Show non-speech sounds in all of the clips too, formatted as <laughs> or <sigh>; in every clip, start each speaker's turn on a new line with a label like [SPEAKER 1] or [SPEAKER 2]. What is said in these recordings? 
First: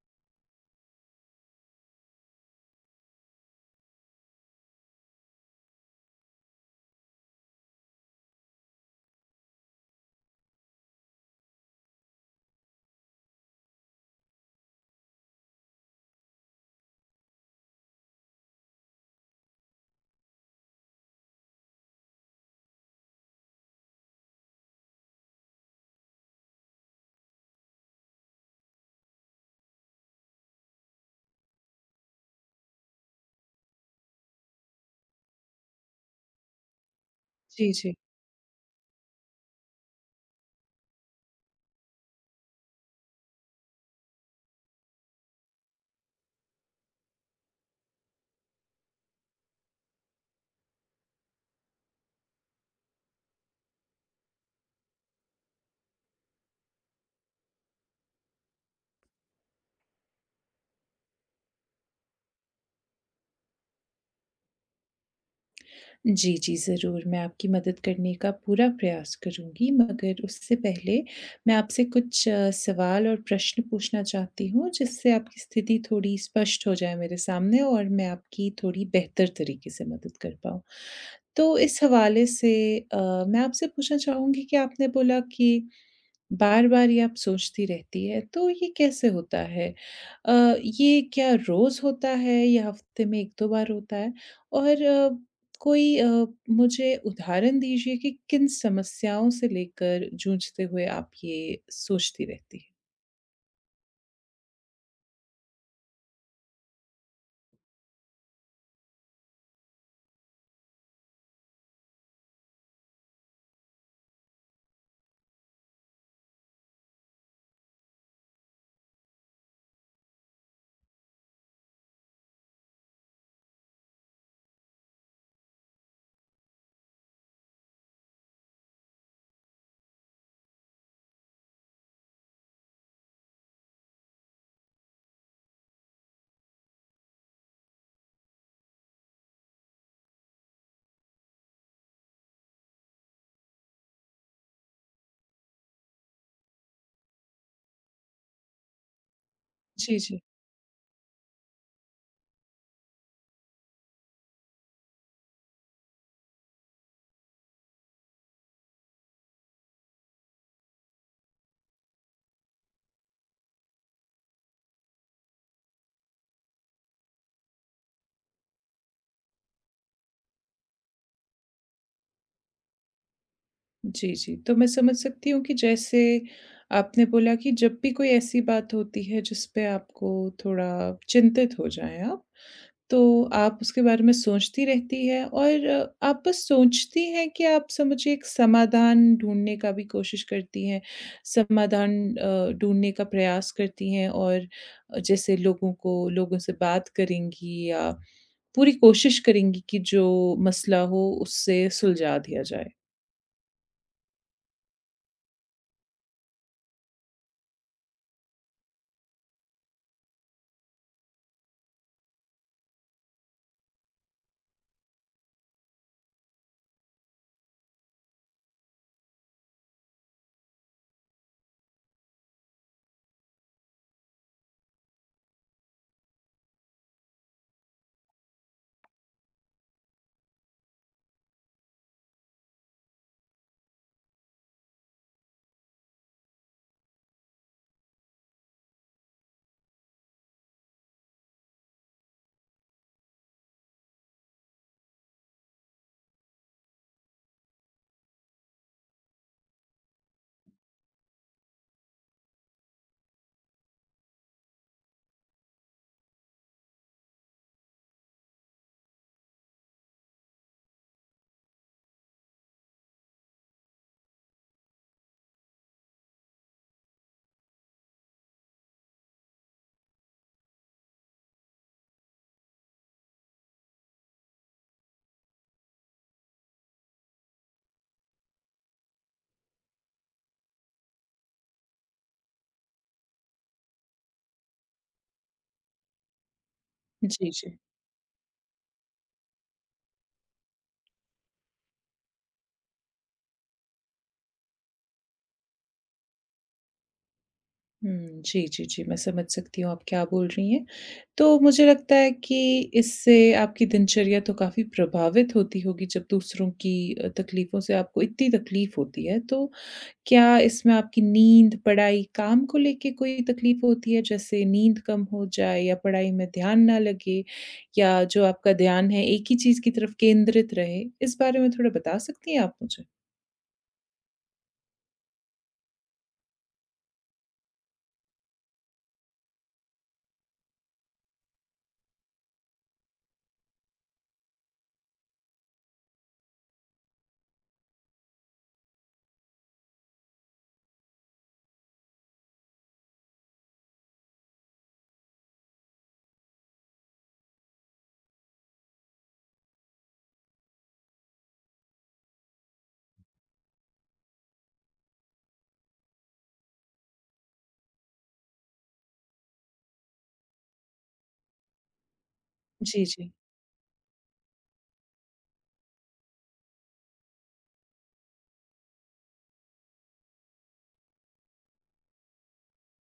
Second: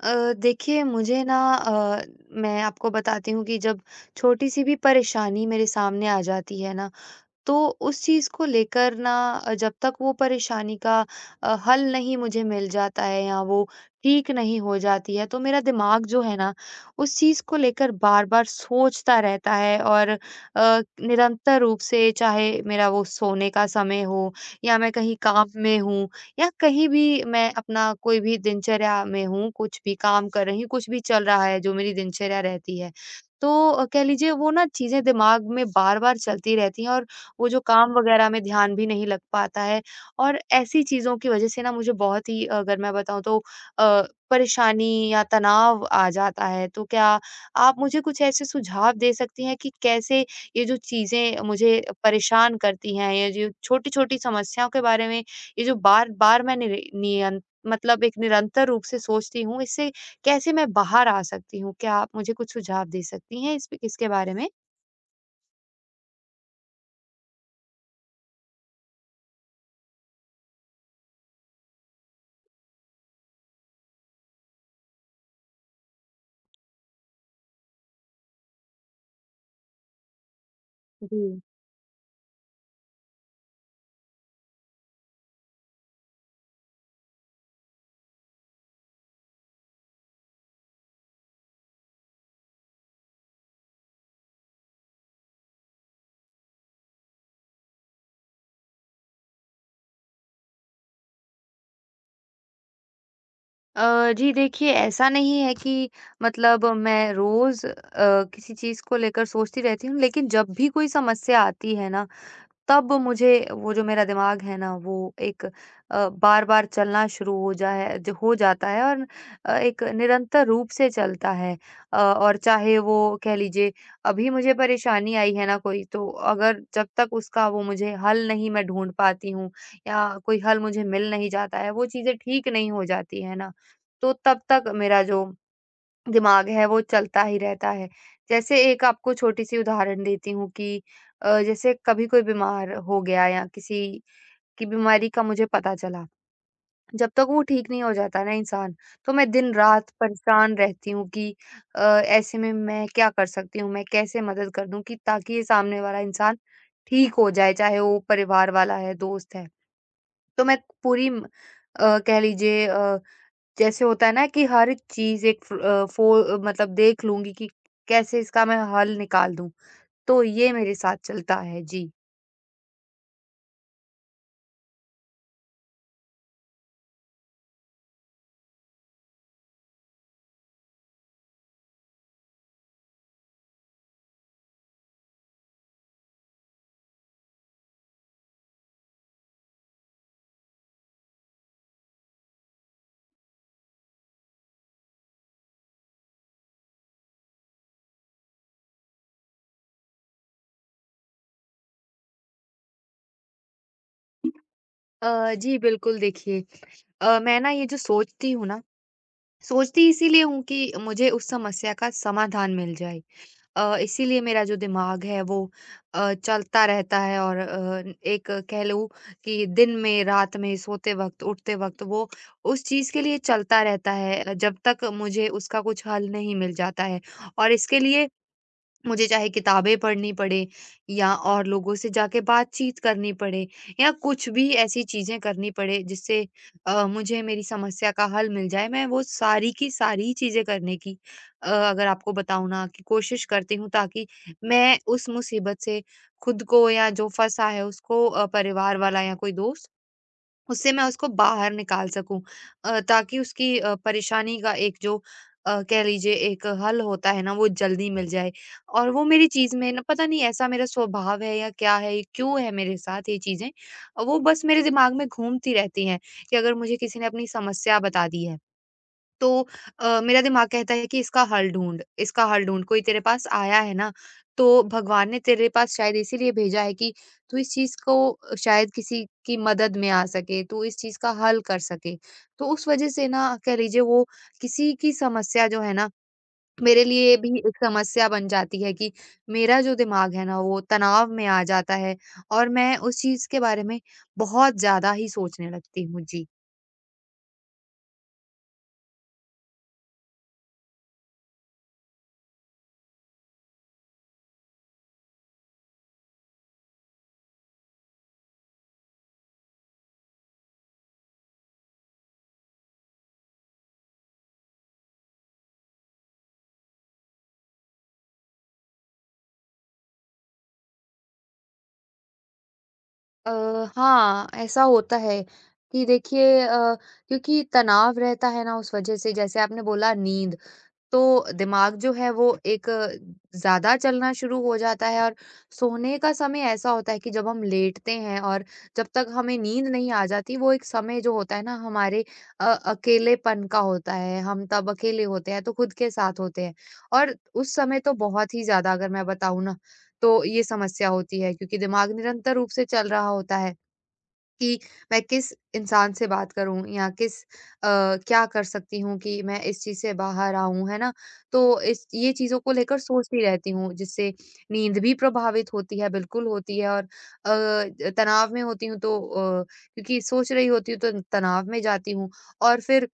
[SPEAKER 1] अ, देखिए मुझे ना मैं आपको बताती हूँ कि जब छोटी-सी भी परेशानी मेरे सामने आ जाती है ना, तो उस चीज़ को लेकर ना जब तक वो परेशानी का हल नहीं मुझे मिल जाता है या वो ठीक नहीं हो जाती है, तो मेरा दिमाग जो है ना, उस चीज़ को लेकर बार-बार सोचता रहता है और निरंतर रूप से चाहे मेरा वो सोने का समय हो या मैं कहीं काम में हूँ या कहीं भी मैं अपना कोई भी दिनचर्या में हूँ, कुछ भी काम कर रही हूँ, कुछ भी चल रहा है जो मेरी दिनचर्या रहती है। तो कह लीजिए वो ना चीज़ें दिमाग में बार-बार चलती रहती हैं और वो जो
[SPEAKER 2] जी,
[SPEAKER 1] काम
[SPEAKER 2] जी।
[SPEAKER 1] वगैरह में ध्यान भी नहीं लग पाता है, और ऐसी चीज़ों की वज़ह से ना मुझे बहुत ही, अगर मैं बताऊँ तो, अ, परेशानी या तनाव आ जाता है। तो क्या आप मुझे कुछ ऐसे सुझाव दे सकती हैं कि कैसे ये जो चीज़ें मुझे परेशान करती हैं, ये जो छोटी-छोटी समस्याओं के बारे में, ये जो बार-बार मैं निर नियन मतलब एक निरंतर रूप से सोचती हूँ, इससे कैसे मैं बाहर आ सकती हूँ? क्या आप मुझे कुछ सुझाव दे सकती हैं इस इसके बारे में?
[SPEAKER 2] जी, जी, ज़रूर, मैं आपकी मदद करने का पूरा प्रयास करूँगी, मगर उससे पहले मैं आपसे कुछ सवाल और प्रश्न पूछना चाहती हूँ, जिससे आपकी स्थिति थोड़ी स्पष्ट हो जाए मेरे सामने और मैं आपकी थोड़ी बेहतर तरीके से मदद कर पाऊँ।
[SPEAKER 1] जी।
[SPEAKER 2] तो इस हवाले से मैं आपसे पूछना चाहूँगी कि आपने बोला कि बार-बार ये आप सोचती रहती है, तो ये कैसे होता है? अ, ये क्या रोज़ होता है या हफ्ते में 1-2 बार होता है? और कोई मुझे उदाहरण दीजिए कि किन समस्याओं से लेकर जूझते हुए आप ये सोचती रहती हैं?
[SPEAKER 1] जी देखिए, ऐसा नहीं है कि मतलब मैं रोज़ किसी चीज़ को लेकर सोचती रहती हूँ, लेकिन जब भी कोई समस्या आती है ना, तब मुझे वो जो मेरा दिमाग है ना वो एक बार-बार चलना शुरू हो जाए, जो हो जाता है, और एक निरंतर रूप से चलता है। और चाहे वो, कह लीजिए, अभी मुझे परेशानी आई है ना कोई, तो अगर जब तक उसका वो मुझे हल नहीं मैं ढूँढ पाती हूँ, या कोई हल मुझे मिल नहीं जाता है, वो चीज़ें ठीक नहीं हो जाती है ना, तो तब तक मेरा जो दिमाग है वो चलता ही रहता है। जैसे एक आपको छोटी-सी उदाहरण देती हूँ कि जैसे कभी कोई बीमार हो गया या किसी की बीमारी का मुझे पता चला, जब तक वो ठीक नहीं हो जाता ना इंसान, तो मैं दिन-रात
[SPEAKER 2] जी, जी।
[SPEAKER 1] परेशान रहती हूँ कि ऐसे में मैं क्या कर सकती हूँ? मैं कैसे मदद कर दूँ कि ताकि ये सामने वाला इंसान ठीक हो जाए, चाहे वो परिवार वाला है, दोस्त है। तो मैं पूरी म कह लीजिए, जैसे होता है ना कि हर चीज़ एक फ़ अ, फ़ो मतलब देख लूँगी कि कैसे इसका मैं हल निकाल दूँ, तो ये मेरे साथ चलता है। जी।
[SPEAKER 2] जी, जी। तो मैं समझ सकती हूँ कि जैसे आपने बोला कि जब भी कोई ऐसी बात होती है जिस पे आपको थोड़ा चिंतित हो जाएँ आप तो आप उसके बारे में सोचती रहती हैं और आप बस सोचती हैं कि आप समझिए एक समाधान ढूँढने का भी कोशिश करती हैं, समाधान ढूँढने का प्रयास करती हैं और जैसे लोगों को लोगों से बात करेंगी या पूरी कोशिश करेंगी कि जो मसला हो उससे सुलझा दिया जाए।
[SPEAKER 1] जी बिल्कुल, देखिए, मैं ना ये जो सोचती हूँ ना, सोचती इसीलिए हूँ कि मुझे उस समस्या का समाधान मिल जाए। इसीलिए मेरा जो दिमाग है वो चलता रहता है, और एक कह लूं कि दिन में, रात में, सोते वक्त, उठते वक्त वो उस चीज के लिए चलता रहता है, जब तक मुझे उसका कुछ हल नहीं मिल जाता है। और इसके लिए मुझे चाहे किताबें पढ़नी पड़े, या और लोगों से जाके बातचीत करनी पड़े, या कुछ भी ऐसी चीज़ें करनी पड़े जिससे मुझे मेरी समस्या का हल मिल जाए, मैं वो सारी की सारी चीज़ें करने की, अगर आपको बताऊँ ना, कि कोशिश करती हूँ ताकि मैं उस मुसीबत से खुद को, या जो फँसा है उसको परिवार वाला या कोई दोस्त, उससे मैं उसको बाहर निकाल सकूँ, ताकि उसकी परेशानी का एक जो कह लीजिए एक हल होता है ना, वो जल्दी मिल जाए। और वो मेरी चीज़ में ना पता नहीं, ऐसा मेरा स्वभाव है या क्या है, ये क्यों है मेरे साथ ये चीज़ें। वो बस मेरे दिमाग में घूमती रहती हैं कि अगर मुझे किसी ने अपनी समस्या बता दी है, तो मेरा दिमाग कहता है कि इसका हल ढूँढ, कोई तेरे पास आया है ना, तो भगवान ने तेरे पास शायद इसीलिए भेजा है कि तू इस चीज़ को शायद किसी की मदद में आ सके, तू इस चीज़ का हल कर सके। तो उस वज़ह से ना, कह लीजिए, वो किसी की समस्या जो है ना, मेरे लिए
[SPEAKER 2] जी,
[SPEAKER 1] भी
[SPEAKER 2] जी।
[SPEAKER 1] एक समस्या बन जाती है कि मेरा जो दिमाग है ना वो तनाव में आ जाता है, और मैं उस चीज़ के बारे में बहुत ज़्यादा ही सोचने लगती हूँ। जी।
[SPEAKER 2] हुँ, जी, जी, जी, मैं समझ सकती हूँ आप क्या बोल रही हैं। तो मुझे लगता है कि इससे आपकी दिनचर्या तो काफ़ी प्रभावित होती होगी जब दूसरों की तकलीफ़ों से आपको इतनी तकलीफ़ होती है। तो क्या इसमें आपकी नींद, पढ़ाई, काम को लेके कोई तकलीफ़ होती है? जैसे नींद कम हो जाए या पढ़ाई में ध्यान ना लगे या जो आपका ध्यान है एक ही चीज़ की तरफ केंद्रित रहे? इस बारे में थोड़ा बता सकती हैं आप मुझे?
[SPEAKER 1] अ, हाँ, ऐसा होता है कि, देखिए, क्योंकि तनाव रहता है ना उस वजह से, जैसे आपने बोला नींद, तो दिमाग जो है वो एक ज़्यादा चलना शुरू हो जाता है। और सोने का समय ऐसा होता है कि जब हम लेटते हैं, और जब तक हमें नींद नहीं आ जाती, वो एक समय जो होता है ना हमारे अकेलेपन का होता है, हम तब अकेले होते हैं तो खुद के साथ होते हैं, और उस समय तो बहुत ही ज़्यादा, अगर मैं बताऊँ ना, तो ये समस्या होती है, क्योंकि दिमाग निरंतर रूप से चल रहा होता है कि मैं किस इंसान से बात करूँ, या क्या कर सकती हूँ कि मैं इस चीज़ से बाहर आऊँ, है ना? तो इस ये चीज़ों को लेकर
[SPEAKER 2] जी, जी।
[SPEAKER 1] सोचती रहती हूँ, जिससे नींद भी प्रभावित होती है, बिल्कुल होती है। और तनाव में होती हूँ तो, क्योंकि सोच रही होती हूँ तो तनाव में जाती हूँ, और फिर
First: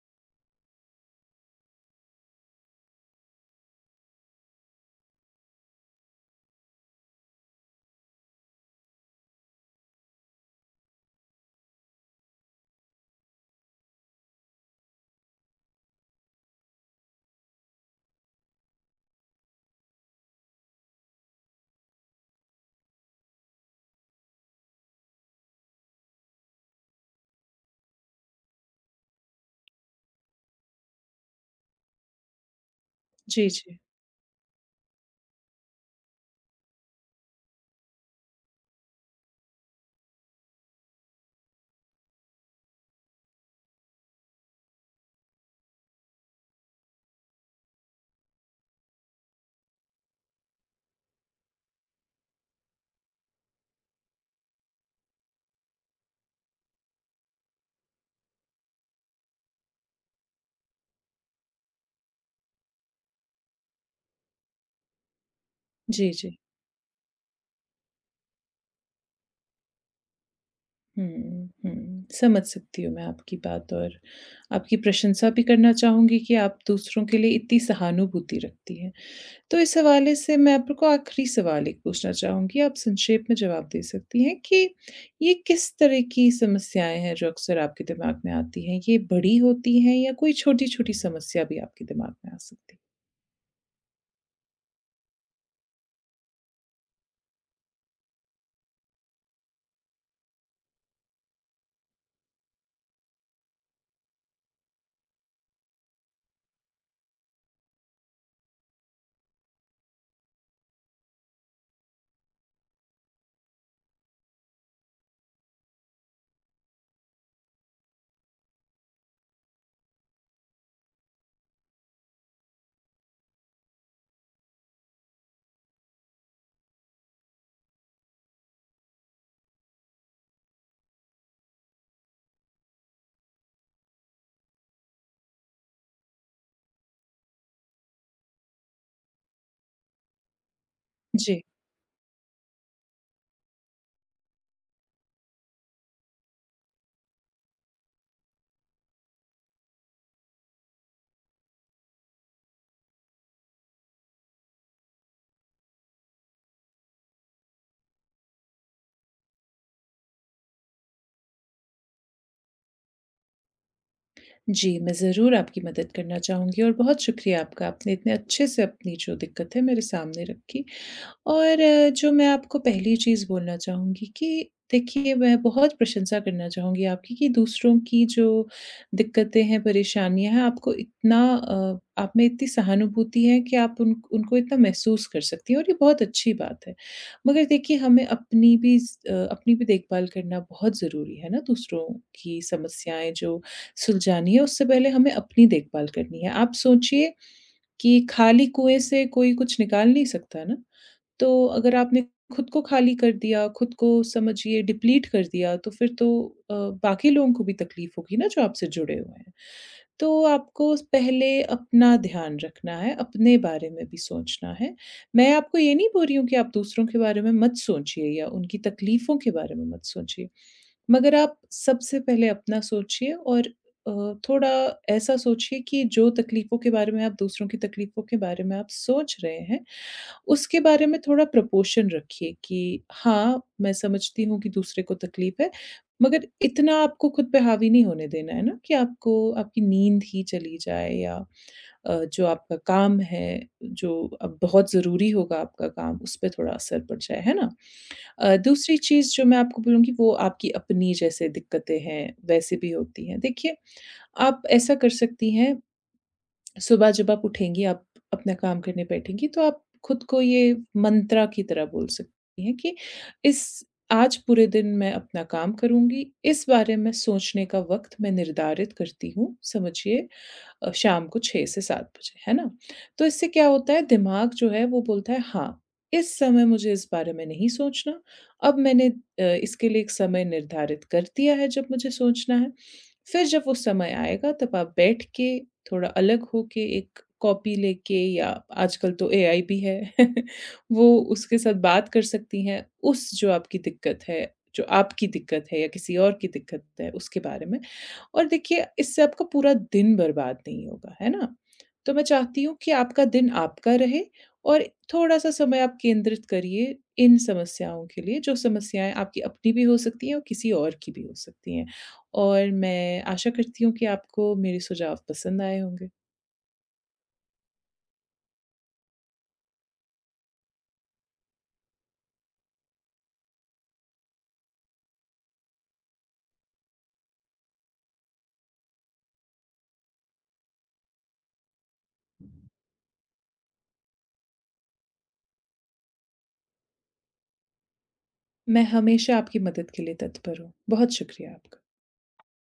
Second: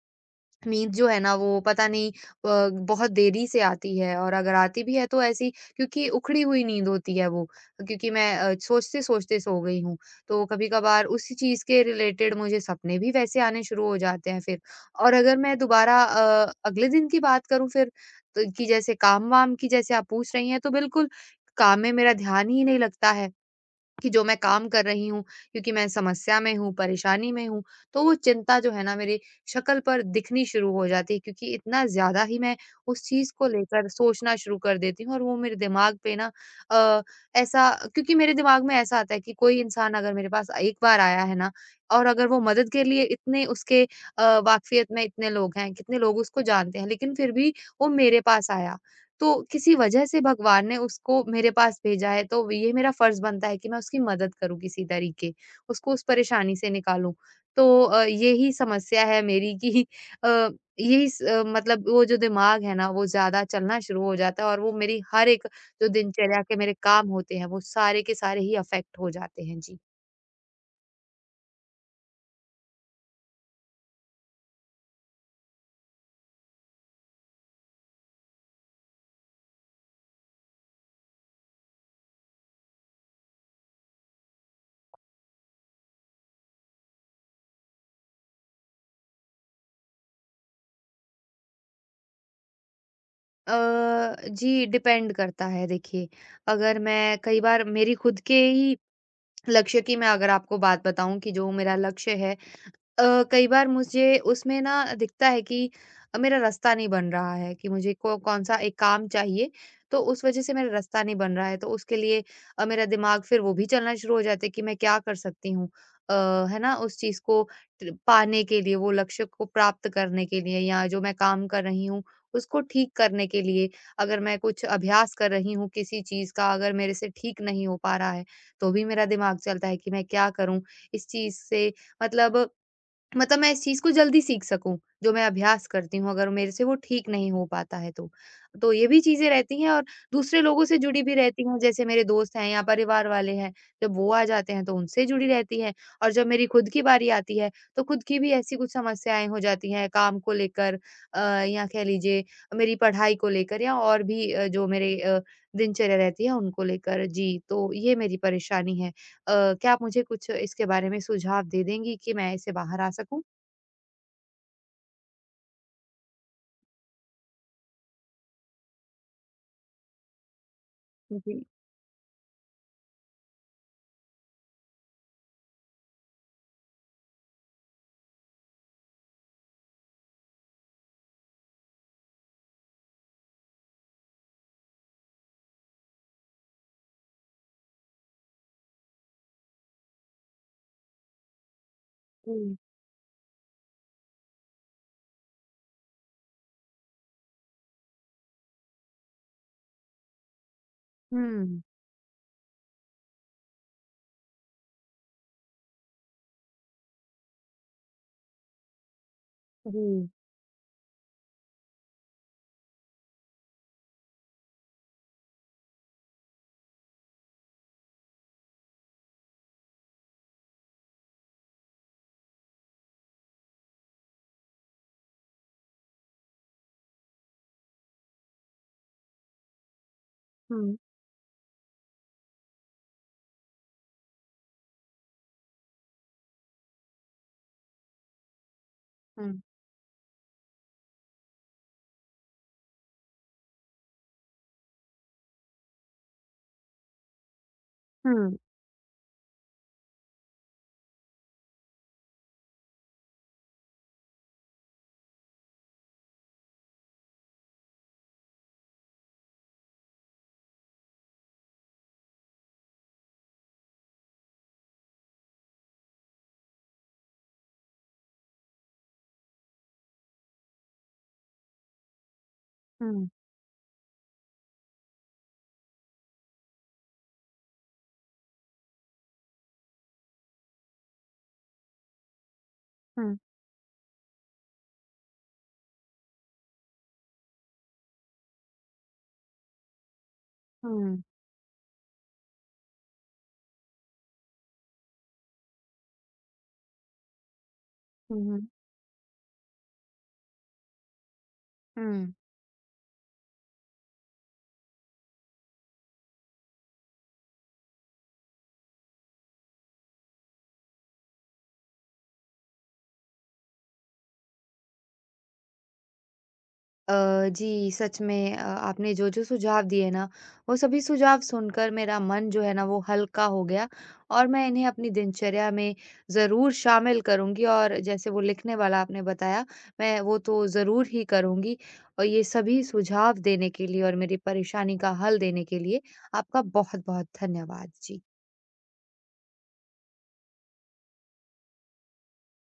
[SPEAKER 1] नींद जो है ना, वो पता नहीं बहुत देरी से आती है, और अगर आती भी है तो ऐसी, क्योंकि उखड़ी हुई नींद होती है वो, क्योंकि मैं सोचते सोचते सो गई हूँ, तो कभी कभार उसी चीज के रिलेटेड मुझे सपने भी वैसे आने शुरू हो जाते हैं फिर। और अगर मैं दोबारा, अगले दिन की बात करूं फिर, तो कि जैसे काम वाम की जैसे आप पूछ रही हैं, तो बिल्कुल काम में मेरा ध्यान ही नहीं लगता है कि जो मैं काम कर रही हूँ, क्योंकि मैं समस्या में हूँ, परेशानी में हूँ, तो वो चिंता जो है ना मेरी शक्ल पर दिखनी शुरू हो जाती है, क्योंकि इतना ज़्यादा ही मैं उस चीज़ को
[SPEAKER 2] जी, जी।
[SPEAKER 1] लेकर सोचना शुरू कर देती हूँ, और वो मेरे दिमाग पे ना अ, ऐसा, क्योंकि मेरे दिमाग में ऐसा आता है कि कोई इंसान अगर मेरे पास एक बार आया है ना, और अगर वो मदद के लिए, इतने उसके वाकफ़ियत में इतने लोग हैं, कितने लोग उसको जानते हैं, लेकिन फिर भी वो मेरे पास आया। तो किसी वजह से भगवान ने उसको मेरे पास भेजा है, तो ये मेरा फ़र्ज़ बनता है कि मैं उसकी मदद करूँ किसी तरीके, उसको उस परेशानी से निकालूँ। तो यही समस्या है मेरी कि <laughs> अ, मतलब वो जो दिमाग है ना, वो ज़्यादा चलना शुरू हो जाता है, और वो मेरी हर एक जो
[SPEAKER 2] जी, जी।
[SPEAKER 1] दिनचर्या के मेरे काम होते हैं, वो सारे के सारे ही अफ़ेक्ट हो जाते हैं। जी।
[SPEAKER 2] हुँ, हुँ। समझ सकती हूँ मैं आपकी बात और आपकी प्रशंसा भी करना चाहूँगी कि आप दूसरों के लिए इतनी सहानुभूति रखती हैं। तो इस हवाले से मैं आपको आखिरी सवाल एक पूछना चाहूँगी, आप संक्षेप में जवाब दे सकती हैं कि ये किस तरह की समस्याएँ हैं जो अक्सर आपके दिमाग में आती हैं? ये बड़ी होती हैं या कोई छोटी-छोटी समस्या भी आपके दिमाग में आ सकती है?
[SPEAKER 1] अ, जी, डिपेंड करता है, देखिए, अगर मैं कई बार मेरी खुद के ही लक्ष्य की, मैं अगर आपको बात बताऊँ, कि जो मेरा लक्ष्य है, कई बार मुझे उसमें ना दिखता है कि मेरा रास्ता नहीं बन रहा है, कि मुझे को कौन-सा एक काम चाहिए, तो उस वज़ह से मेरा रास्ता नहीं बन रहा है। तो उसके लिए मेरा दिमाग फिर वो भी चलना शुरू हो जाता है कि मैं क्या कर सकती हूँ? अ, है ना? उस चीज़ को ट पाने के लिए, वो लक्ष्य को प्राप्त करने के लिए, या जो मैं काम कर रही हूँ, उसको ठीक करने के लिए, अगर मैं कुछ अभ्यास कर रही हूँ किसी चीज़ का, अगर मेरे से ठीक नहीं हो पा रहा है, तो भी मेरा दिमाग चलता है कि मैं क्या करूँ? इस चीज़ से, मतलब, मैं इस चीज़ को जल्दी सीख सकूँ, जो मैं अभ्यास करती हूँ अगर मेरे से वो ठीक नहीं हो पाता है तो। तो ये भी चीज़ें रहती हैं, और दूसरे लोगों से जुड़ी भी
[SPEAKER 2] जी।
[SPEAKER 1] रहती हूँ, जैसे मेरे दोस्त हैं या परिवार वाले हैं, जब वो आ जाते हैं तो उनसे जुड़ी रहती है, और जब मेरी खुद की बारी आती है, तो खुद की भी ऐसी कुछ समस्याएँ हो जाती हैं काम को लेकर, अ, या कह लीजिए मेरी पढ़ाई को लेकर, या और भी जो मेरे दिनचर्या रहती है उनको लेकर। जी, तो ये मेरी परेशानी है। क्या आप मुझे कुछ इसके बारे में सुझाव दे देंगी कि मैं इससे बाहर आ सकूँ?
[SPEAKER 2] जी, मैं ज़रूर आपकी मदद करना चाहूँगी और बहुत शुक्रिया आपका, आपने इतने अच्छे से अपनी जो दिक्कत है मेरे सामने रखी।
[SPEAKER 1] जी, जी।
[SPEAKER 2] और जो मैं आपको पहली चीज़ बोलना चाहूँगी कि देखिए, मैं बहुत प्रशंसा करना चाहूँगी आपकी कि दूसरों की जो दिक्कतें हैं, परेशानियाँ हैं, आपको इतना आप में इतनी सहानुभूति है कि आप उन उनको इतना महसूस कर सकती हैं और ये बहुत अच्छी बात है। मगर देखिए, हमें अपनी भी अपनी भी देखभाल करना बहुत ज़रूरी है ना, दूसरों की
[SPEAKER 1] हुँ।
[SPEAKER 2] समस्याएँ जो सुलझानी है, उससे पहले हमें अपनी देखभाल करनी है। आप सोचिए कि खाली कुएँ से कोई कुछ निकाल नहीं सकता ना। तो अगर आपने खुद को खाली कर दिया, खुद को समझिए डिप्लीट कर दिया, तो फिर तो अ, बाकी लोगों को भी तकलीफ होगी ना जो आपसे जुड़े हुए हैं।
[SPEAKER 1] जी।
[SPEAKER 2] तो आपको पहले अपना ध्यान रखना है, अपने बारे में भी सोचना है। मैं आपको ये नहीं बोल रही हूँ कि आप दूसरों के बारे में मत सोचिए या उनकी तकलीफ़ों के बारे में मत सोचिए। मगर आप सबसे पहले अपना सोचिए और अ, थोड़ा ऐसा सोचिए कि जो तकलीफ़ों के बारे में आप दूसरों की तकलीफ़ों के बारे में आप सोच रहे हैं उसके
[SPEAKER 1] हुँ,
[SPEAKER 2] बारे में थोड़ा प्रोपोर्शन रखिए कि हाँ, मैं समझती हूँ कि दूसरे को तकलीफ़ है, मगर इतना आपको खुद पे हावी नहीं होने देना है ना कि आपको
[SPEAKER 1] हुँ,
[SPEAKER 2] आपकी नींद ही चली जाए या जो आपका काम है, जो अब बहुत ज़रूरी होगा आपका काम, उस पे थोड़ा असर पड़ जाए, है ना?
[SPEAKER 1] हुँ,
[SPEAKER 2] दूसरी चीज़ जो मैं आपको बोलूँगी वो आपकी अपनी जैसे दिक्कतें हैं, वैसे भी होती हैं। देखिए, आप ऐसा कर सकती हैं सुबह जब आप उठेंगी, आप अपना काम करने बैठेंगी, तो आप खुद को ये मंत्रा की तरह बोल सकती हैं कि इस आज पूरे दिन मैं अपना काम करूँगी, इस बारे में सोचने का वक़्त मैं निर्धारित करती हूँ। समझिए शाम को 6 से 7 बजे, है ना? तो
[SPEAKER 1] हुँ,
[SPEAKER 2] इससे क्या होता है दिमाग जो है वो बोलता है हाँ, इस समय मुझे इस बारे में नहीं सोचना, अब मैंने इसके लिए एक समय निर्धारित कर दिया है जब मुझे सोचना है।
[SPEAKER 1] हुँ,
[SPEAKER 2] फिर जब वो समय आएगा तब आप बैठ के, थोड़ा अलग होके एक कॉपी लेके या आजकल तो AI भी है <laughs> वो
[SPEAKER 1] हुँ,
[SPEAKER 2] उसके साथ बात कर सकती हैं, उस जो आपकी दिक्कत है, जो आपकी दिक्कत है या किसी और की दिक्कत है उसके बारे में। और
[SPEAKER 1] हुँ,
[SPEAKER 2] देखिए इससे आपका पूरा दिन बर्बाद नहीं होगा, है ना? तो मैं
[SPEAKER 1] हुँ।
[SPEAKER 2] चाहती हूँ कि आपका दिन आपका रहे और थोड़ा-सा समय आप केंद्रित करिए इन समस्याओं के लिए, जो समस्याएँ आपकी अपनी भी हो सकती हैं और किसी और की भी हो सकती हैं। और मैं आशा करती हूँ कि आपको मेरे सुझाव पसंद आए होंगे।
[SPEAKER 1] अ, जी, सच में आपने जो-जो सुझाव दिए ना, वो सभी सुझाव सुनकर मेरा मन जो है ना वो हल्का हो गया, और मैं इन्हें अपनी दिनचर्या में ज़रूर शामिल करूँगी, और जैसे वो लिखने वाला आपने बताया, मैं वो तो ज़रूर ही करूँगी। और ये सभी सुझाव देने के लिए और मेरी परेशानी का हल देने के लिए आपका बहुत-बहुत धन्यवाद। जी।
[SPEAKER 2] मैं हमेशा आपकी मदद के लिए तत्पर हूँ। बहुत शुक्रिया आपका।